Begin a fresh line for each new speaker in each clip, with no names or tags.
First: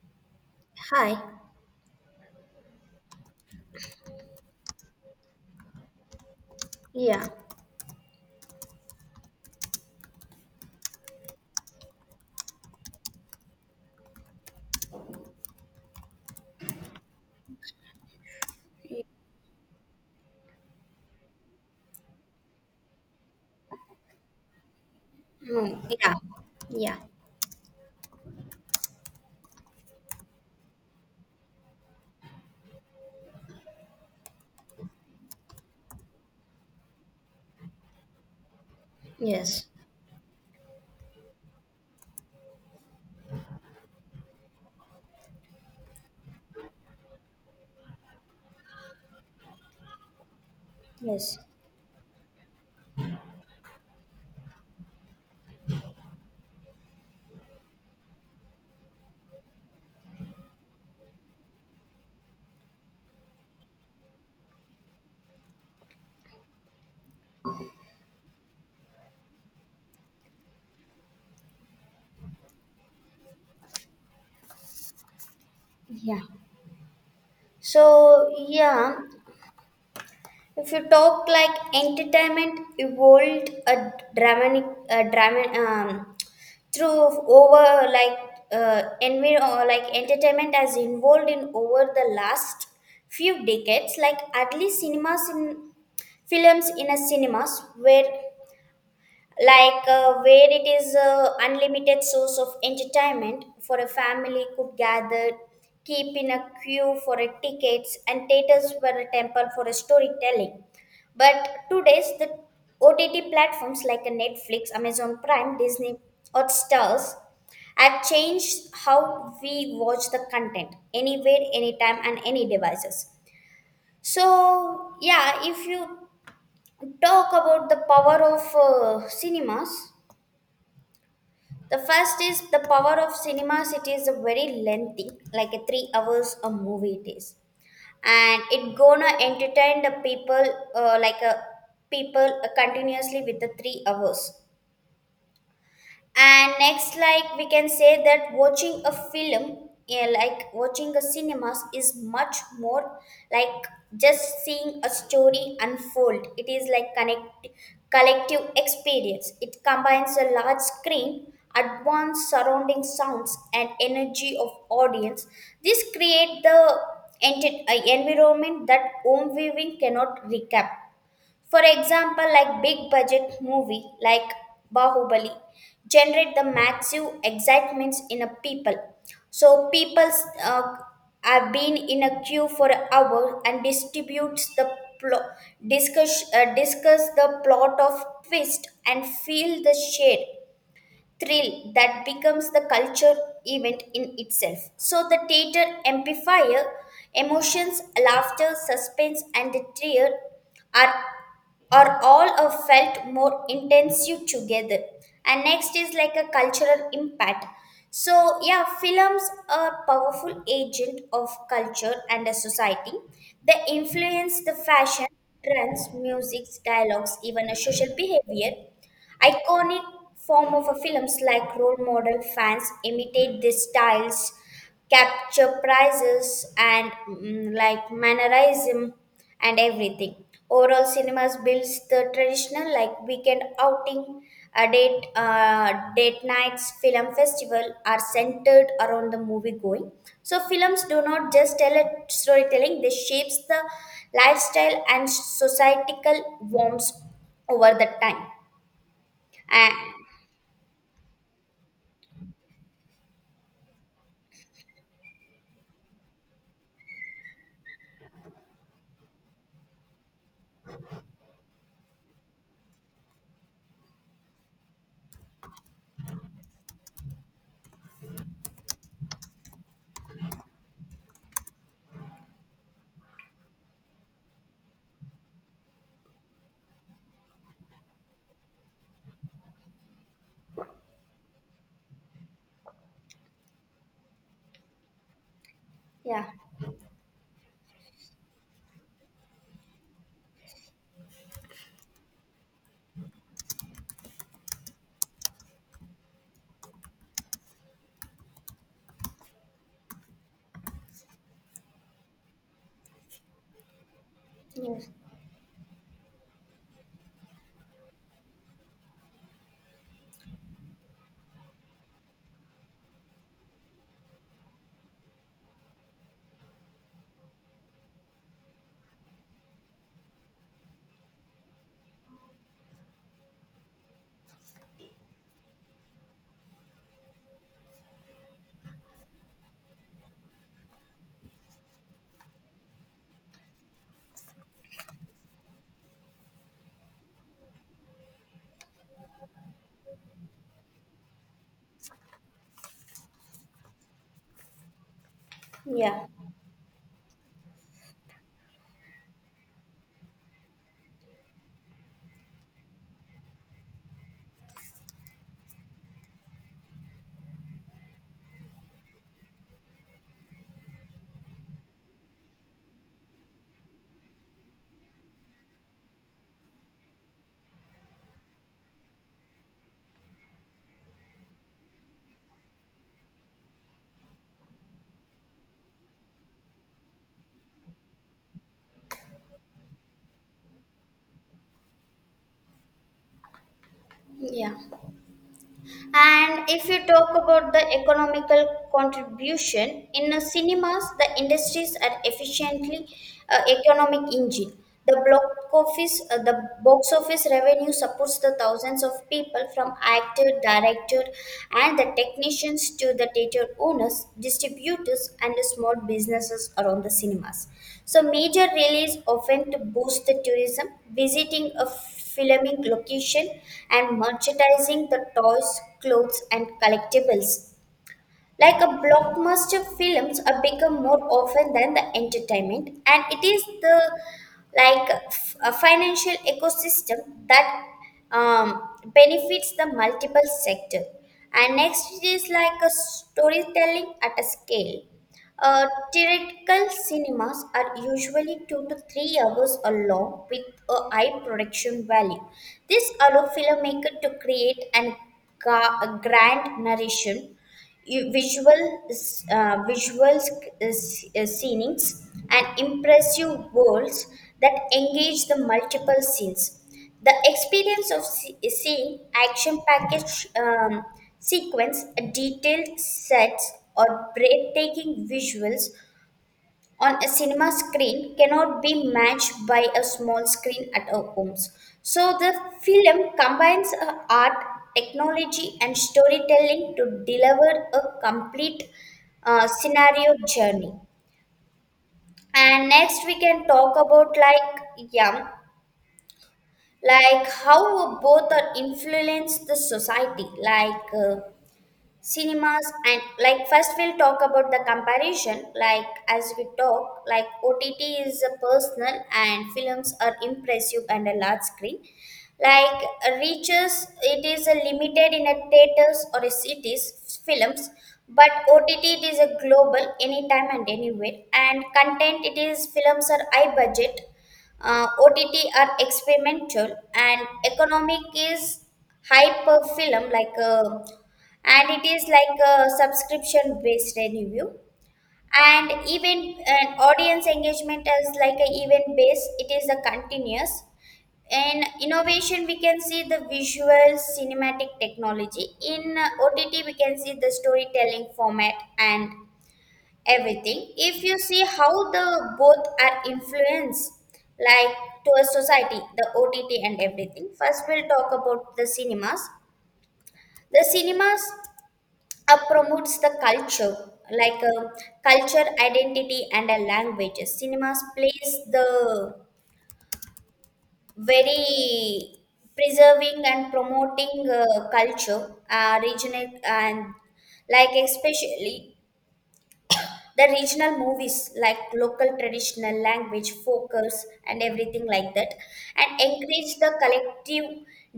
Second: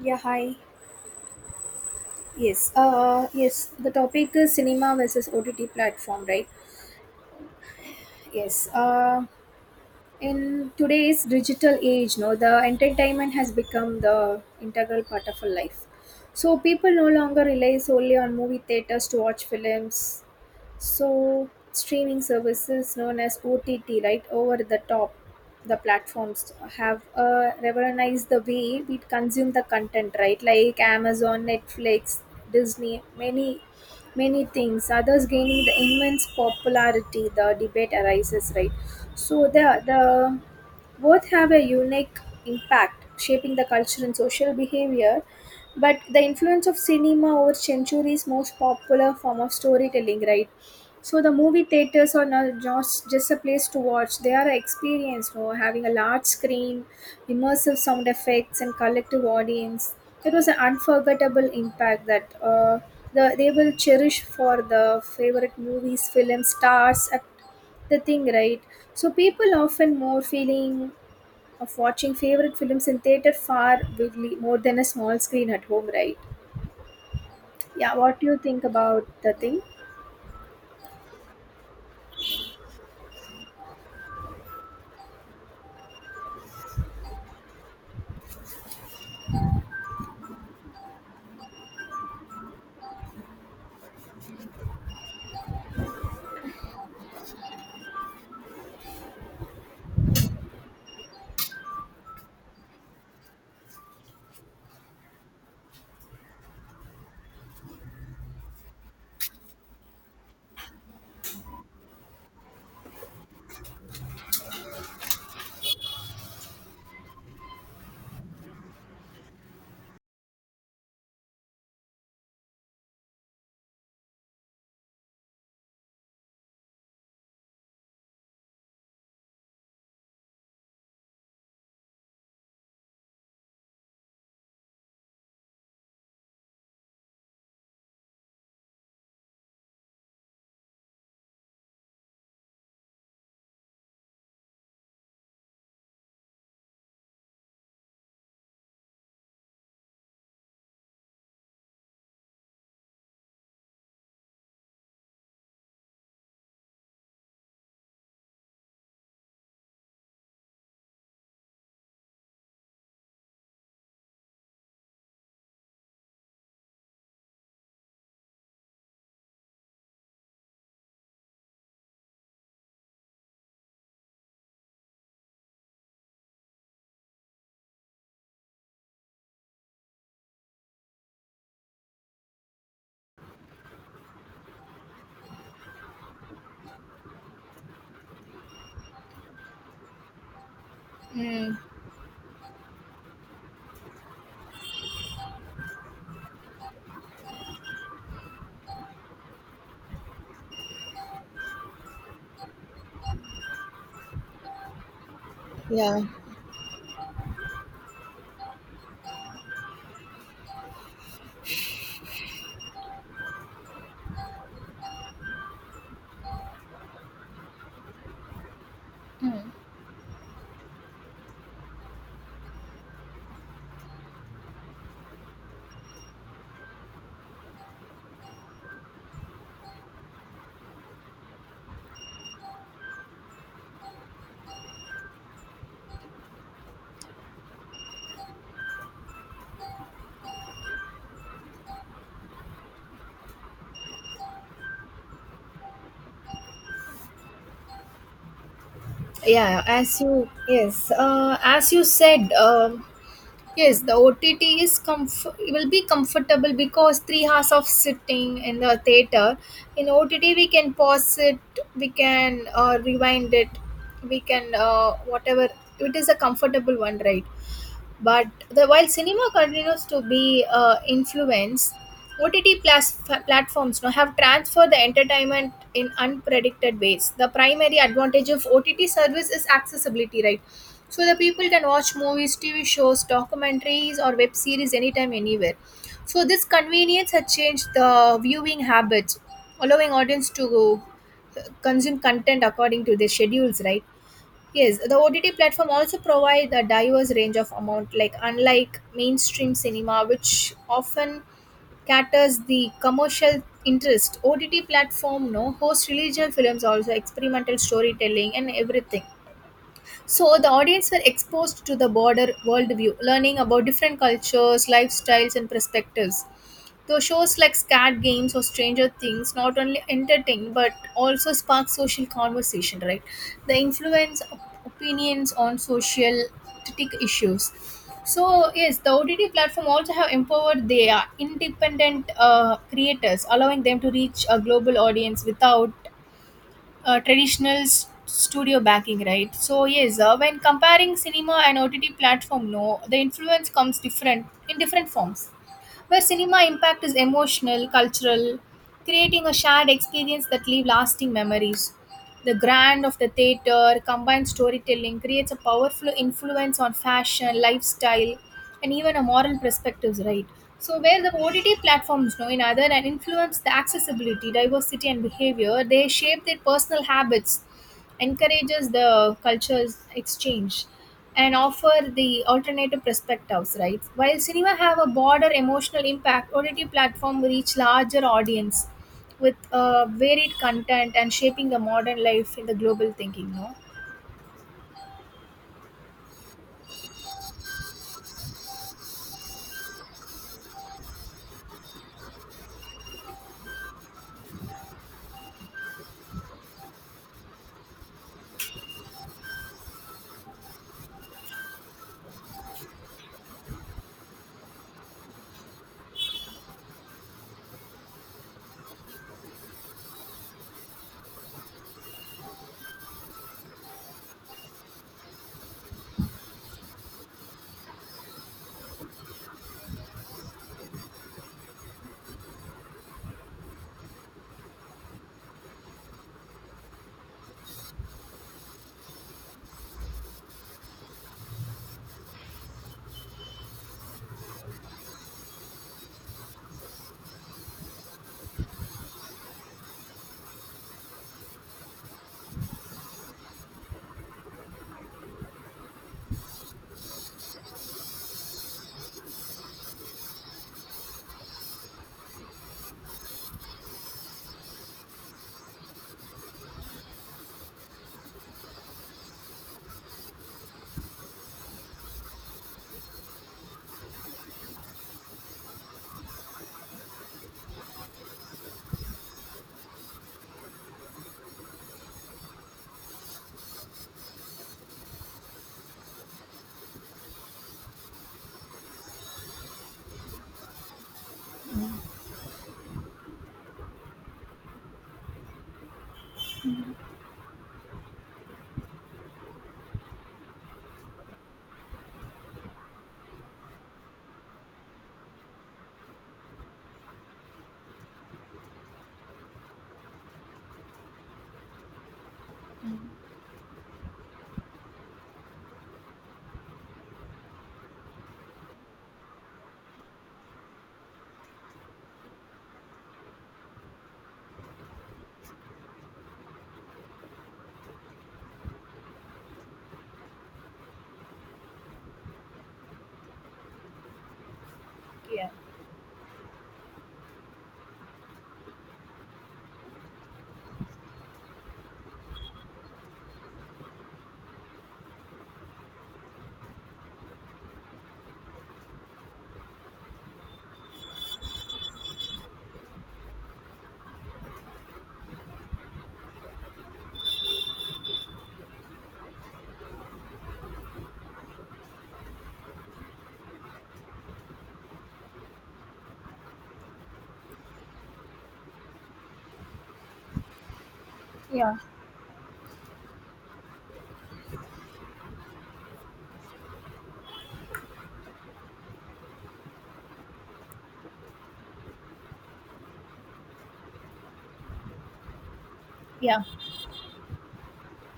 Yeah, hi.
Hi.
Yes. Yes. The topic is cinema versus OTT platform, right?
Yeah.
Yes. In today's digital age, no, the entertainment has become the integral part of our life. So people no longer rely solely on movie theaters to watch films. So streaming services known as OTT, right, over the top, the
Hi. Yeah.
platforms
Yeah.
have revolutionized the way we consume the content, right? Like Amazon, Netflix, Disney, many, many things. Others gaining the immense popularity. The debate arises, right? So
Yes.
the both have a unique impact, shaping the culture and social behavior. But the influence of cinema over centuries most popular form of storytelling, right? So the
Yes.
movie theaters are not just a place to watch. They are an experience, having a large screen, immersive sound effects, and collective audience. It was an unforgettable impact that they will cherish for the favorite movies, films, stars, the thing, right? So people often more feeling of watching favorite films in theater far bigly, more than a small screen at home, right?
Yeah.
Yeah, what do
So,
you think
yeah,
about the thing?
if you talk like entertainment evolved a dramatic, a drama, through over like or like entertainment has evolved in over the last few decades. Like at least cinemas in films in a cinemas were like where it is a unlimited source of entertainment for a family could gather keep in a queue for a tickets and theaters were a temple for a storytelling, but today's the ott platforms like a netflix, amazon prime, disney, or stars have changed how we watch the content anywhere, anytime and any devices. So yeah, if you talk about the power of cinemas, the first is the power of cinema city is a very lengthy, like a 3 hours a movie it is, and it gonna entertain the people like a people continuously with the 3 hours. And next, like we can say that watching a film, yeah, like watching a cinemas is much more, like just seeing a story unfold, it is like connect collective experience, it combines a large screen, advanced surrounding sounds and energy of audience. This create the environment that home viewing cannot recap. For example, like big budget movie like Bahubali generate the massive excitements in a people. So people uh, have been in a queue for an hour and distributes the plot, discuss discuss the plot of twist and feel the shade
Mm,
thrill that becomes the culture event in itself. So the theater amplifier, emotions, laughter, suspense, and the tear are or all are felt more intensive together. And next is
yeah.
like a cultural impact. So yeah, films are powerful agent of culture and a society. They influence the fashion trends, music, dialogues, even a social behavior.
Mm.
Iconic form of a films like role model fans imitate these styles, capture prizes and like mannerism and everything. Overall, cinemas builds the traditional like weekend outing, date nights, film festival are centered around the movie going. So films do not just tell a storytelling; they shapes the lifestyle and societal warmth over the time.
Yeah,
And
as you, yes, as you said, yes, the OTT is it will be comfortable. Because 3 hours of sitting in the theater, in OTT we can pause it, we can rewind it, we can whatever. It is a comfortable one, right? But the while cinema continues to be influenced, OTT plus platforms now have transferred the entertainment in unpredicted ways. The primary advantage of OTT service is accessibility, right? So the people can watch movies, TV shows, documentaries, or web series anytime anywhere. So
yeah.
this convenience has changed the viewing habits, allowing audience to consume content according to their schedules, right? Yes, the OTT platform also provide a diverse range of amount, like unlike mainstream cinema, which often caters the commercial interest. OTT
Yes.
platform no host religious films, also experimental storytelling and everything. So the audience were exposed to the broader worldview, learning about different cultures, lifestyles, and perspectives. Though shows like Scat Games or Stranger Things not only entertain but also spark social conversation, right? The influence of opinions on social tech issues. So yes, the OTT platform also have empowered their independent creators, allowing them to reach a global audience without traditional studio backing, right? So yes, when comparing cinema and OTT platform, no, the influence comes different in different forms, where
Yeah.
cinema impact is emotional, cultural, creating a shared experience that leave lasting memories. The grand of the theater, combined storytelling, creates a powerful influence on fashion, lifestyle, and even a moral perspectives, right? So where the OTT platforms know in other and influence the accessibility, diversity and behavior, they shape their personal habits, encourages the cultures exchange, and offer the alternative perspectives, right? While cinema have a broader emotional impact, OTT platform reach larger audience with varied content and shaping the modern life in the global thinking, no.
Yeah. And if you talk about the economical contribution in the cinemas, the industries are efficiently economic engine. The block the box office revenue supports the thousands of people from actor, director, and the technicians to the theater owners, distributors, and the small businesses around the cinemas. So major release often to boost the tourism, visiting a filming location and merchandising the toys, clothes and collectibles, like a blockbuster films are become more often than the entertainment, and it is the like a financial ecosystem that um, benefits the multiple sector. And next it is like a storytelling at a scale. Uh, Theatrical cinemas are usually 2 to 3 hours long with a high production value. This allows filmmaker to create an grand narration, you- visual visual scenes and impressive worlds that engage the multiple scenes. The experience of seeing action package sequence, detailed sets, or breathtaking visuals on a cinema screen cannot be matched by a small screen at our homes. So the film combines art, technology, and storytelling to deliver a complete scenario journey. And next we can talk about, like, yeah, like how both are influence the society, like. Cinemas and, like, first we'll talk about the comparison, like as we talk, like OTT is a personal and films are impressive and a large screen, like reaches, it is a limited in a theaters or a cities, films. But OTT, it is a global, anytime and anywhere, and content, it is films are high budget, OTT are experimental, and economic is hyper film, like a, and it is like a subscription based review,
Yeah.
and even an audience engagement is like an event based, it is a continuous in innovation. We can see the visual cinematic technology, in OTT we can see the storytelling format and everything. If you see how the both are influenced, like to a society, the OTT and everything, first we'll talk about the cinemas. The cinemas promotes the culture, like culture identity and a language. Cinemas plays the
Yeah.
very preserving and promoting culture, regional and, like, especially the regional movies, like local traditional language focus and everything like that, and
Yeah.
encourage the collective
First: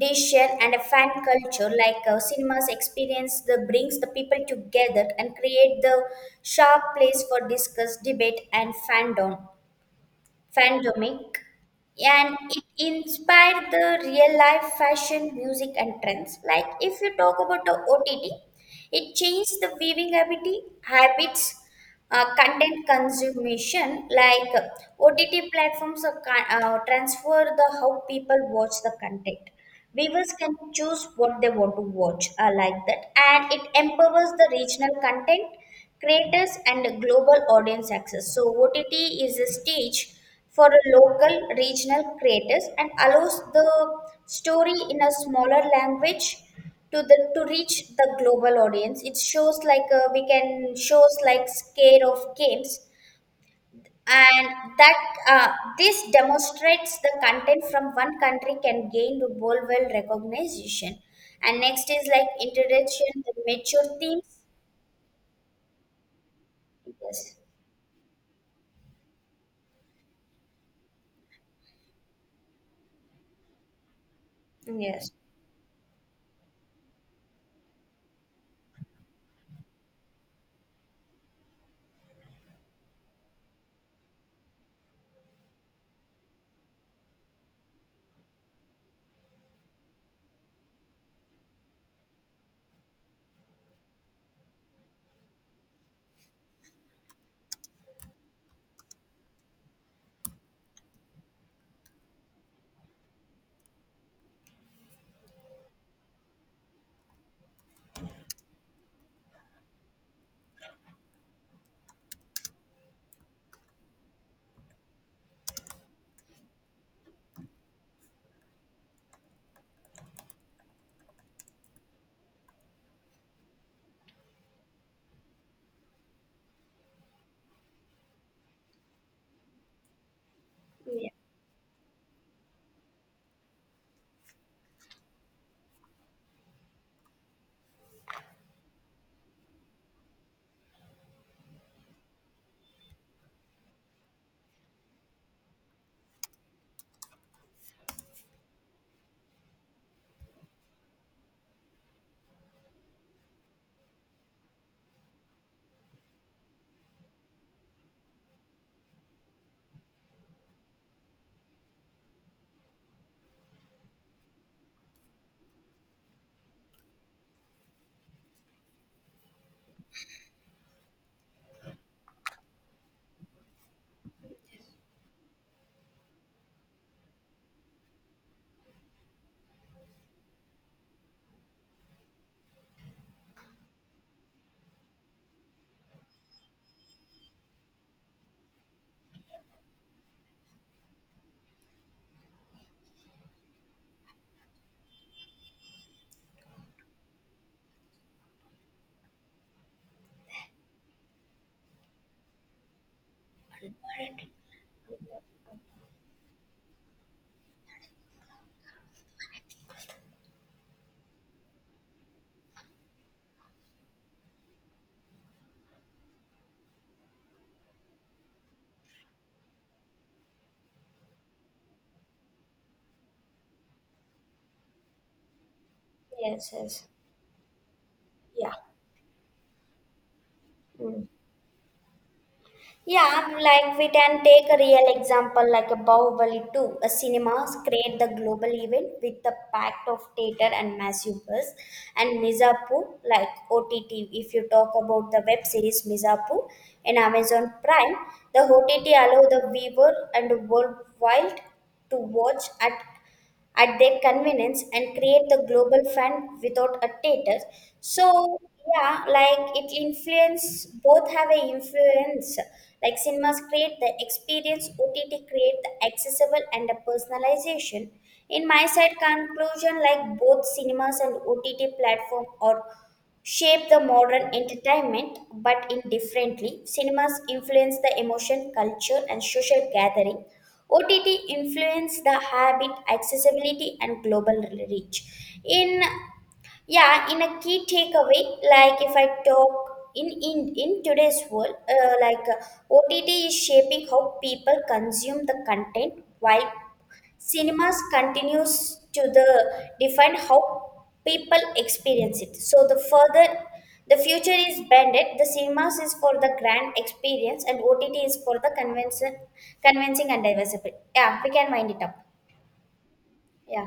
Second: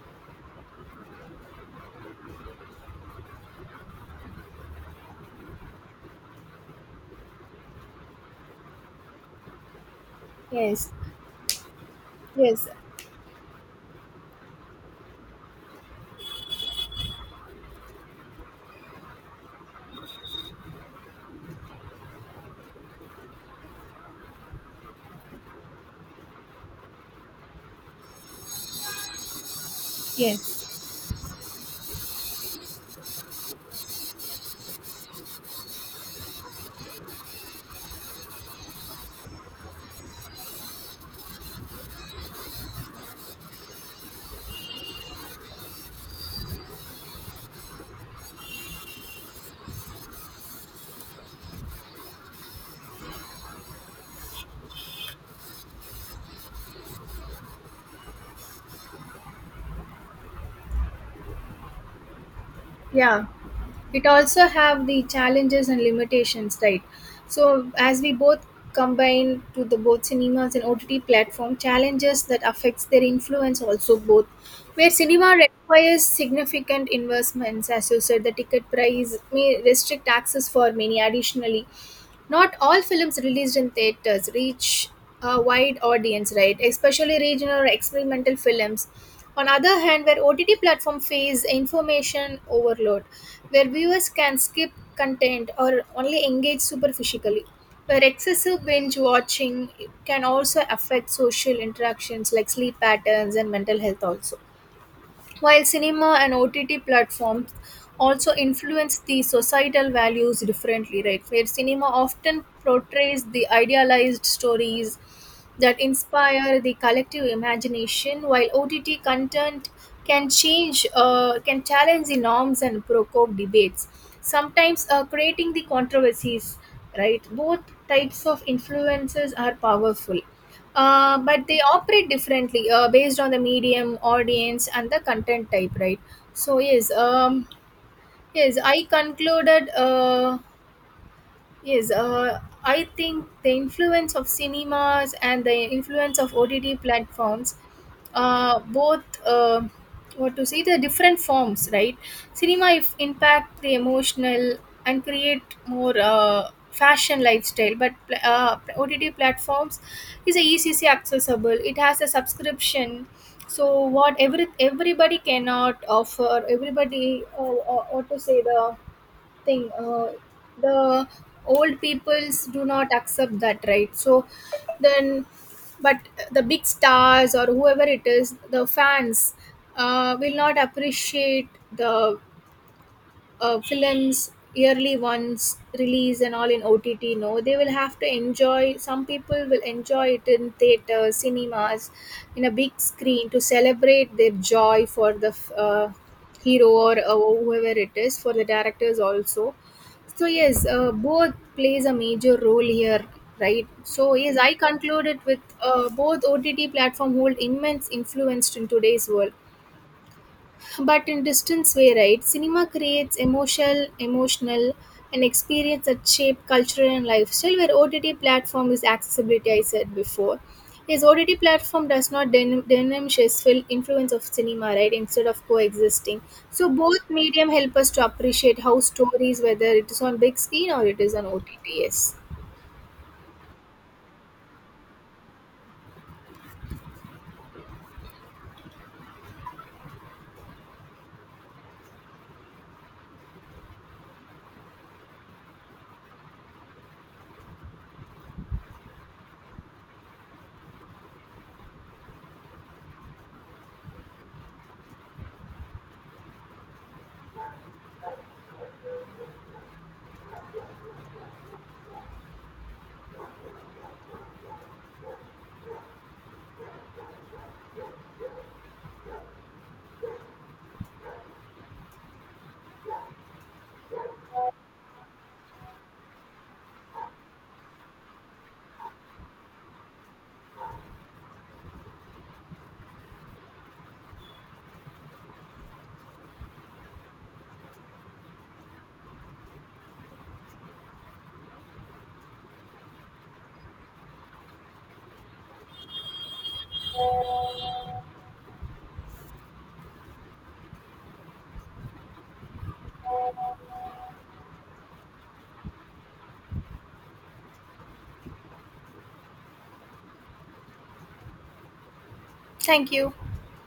decision and a fan culture, like cinemas experience that brings the people together and create the sharp place for discuss, debate and fandom.
Yes.
Fandomic, and it
Yes.
inspired the real life fashion, music, and trends. Like if you talk about the OTT, it changed the viewing habits, content consumption. Like OTT platforms are, transfer the how people watch the content. Viewers can
Yes.
choose what they want to watch, like that, and it empowers the regional content creators and global audience access. So OTT is a stage for a local regional creators and allows the story in a smaller language to the to reach the global audience. It shows like we can shows like scale of games, and that uh, this demonstrates the content from one country can gain the worldwide recognition. And next is like introduction
Yeah,
the mature
it
themes.
also have the challenges and limitations, right?
Yes,
So as we both combine to the both cinemas and OTT platform challenges that affects their influence also, both, where
yes,
cinema requires significant investments, as you said, the ticket price may restrict access for many. Additionally, not all films released in theaters reach a wide audience, right? Especially regional or experimental films. On other hand, where OTT platform face information overload, where viewers can skip content or only engage superficially, where excessive binge watching can also affect social interactions like sleep patterns and mental health also. While cinema and OTT platforms also influence the societal values differently, right? Where cinema often portrays the idealized stories that inspire the collective imagination, while OTT content can change, can challenge the norms and provoke debates, sometimes creating the controversies, right? Both types of influences are powerful,
yeah.
but they operate differently, based on the medium, audience, and the content type, right? So yes, yes, I concluded. Yes, I think the influence of cinemas and the influence of OTT platforms, both, what to say, the different forms, right? Cinema if impact the emotional and create more fashion lifestyle, but OTT platforms is a easily accessible. It has a subscription, so what everybody cannot offer. Everybody, what to say the thing, the old peoples do not accept that, right? So then, but the big stars or whoever it is, the fans will not appreciate the films yearly ones release and all in OTT, no, they will have to enjoy. Some people will enjoy it in theaters, cinemas, in a big screen to celebrate their joy for the hero or whoever it is, for the directors also. So yes, both plays a major role here, right? So yes, I conclude it with both OTT platform hold immense influence in today's world, but in distance way, right? Cinema creates emotional, and experience that shape culture and lifestyle. Where OTT platform is accessibility, I said before. His OTT platform does not diminish his full influence of cinema, right? Instead of coexisting,
Yes,
so
yes,
both medium help us to
yeah.
appreciate how stories, whether it is on big screen or it
Mm.
is on OTT. Yes.
Yeah, like we can take a real example like a Bahubali 2. A cinemas create the global event with the pact of theater and massive buzz. And Mizapu, like OTT, if you talk about the web series Mizapu in Amazon Prime, the OTT allow the viewer and worldwide to watch at their convenience and create the global fund without a status. So yeah, like it influence, both have a influence. Like cinemas create the experience, OTT create the accessible and the personalization. In my side conclusion, like both cinemas and OTT platform are shape the modern entertainment, but indifferently. Cinemas influence the emotion, culture, and social gathering. OTT influence the habit, accessibility, and global reach. In Yeah, in a key takeaway, like if I talk in today's world, like OTT is shaping how people consume the content, while cinemas continues to the define how people experience it. So the further, the future is banded, the cinemas is for the grand experience and OTT is for the convention, convincing and diversity. Yeah, we can wind it up.
Thank you.
Yeah.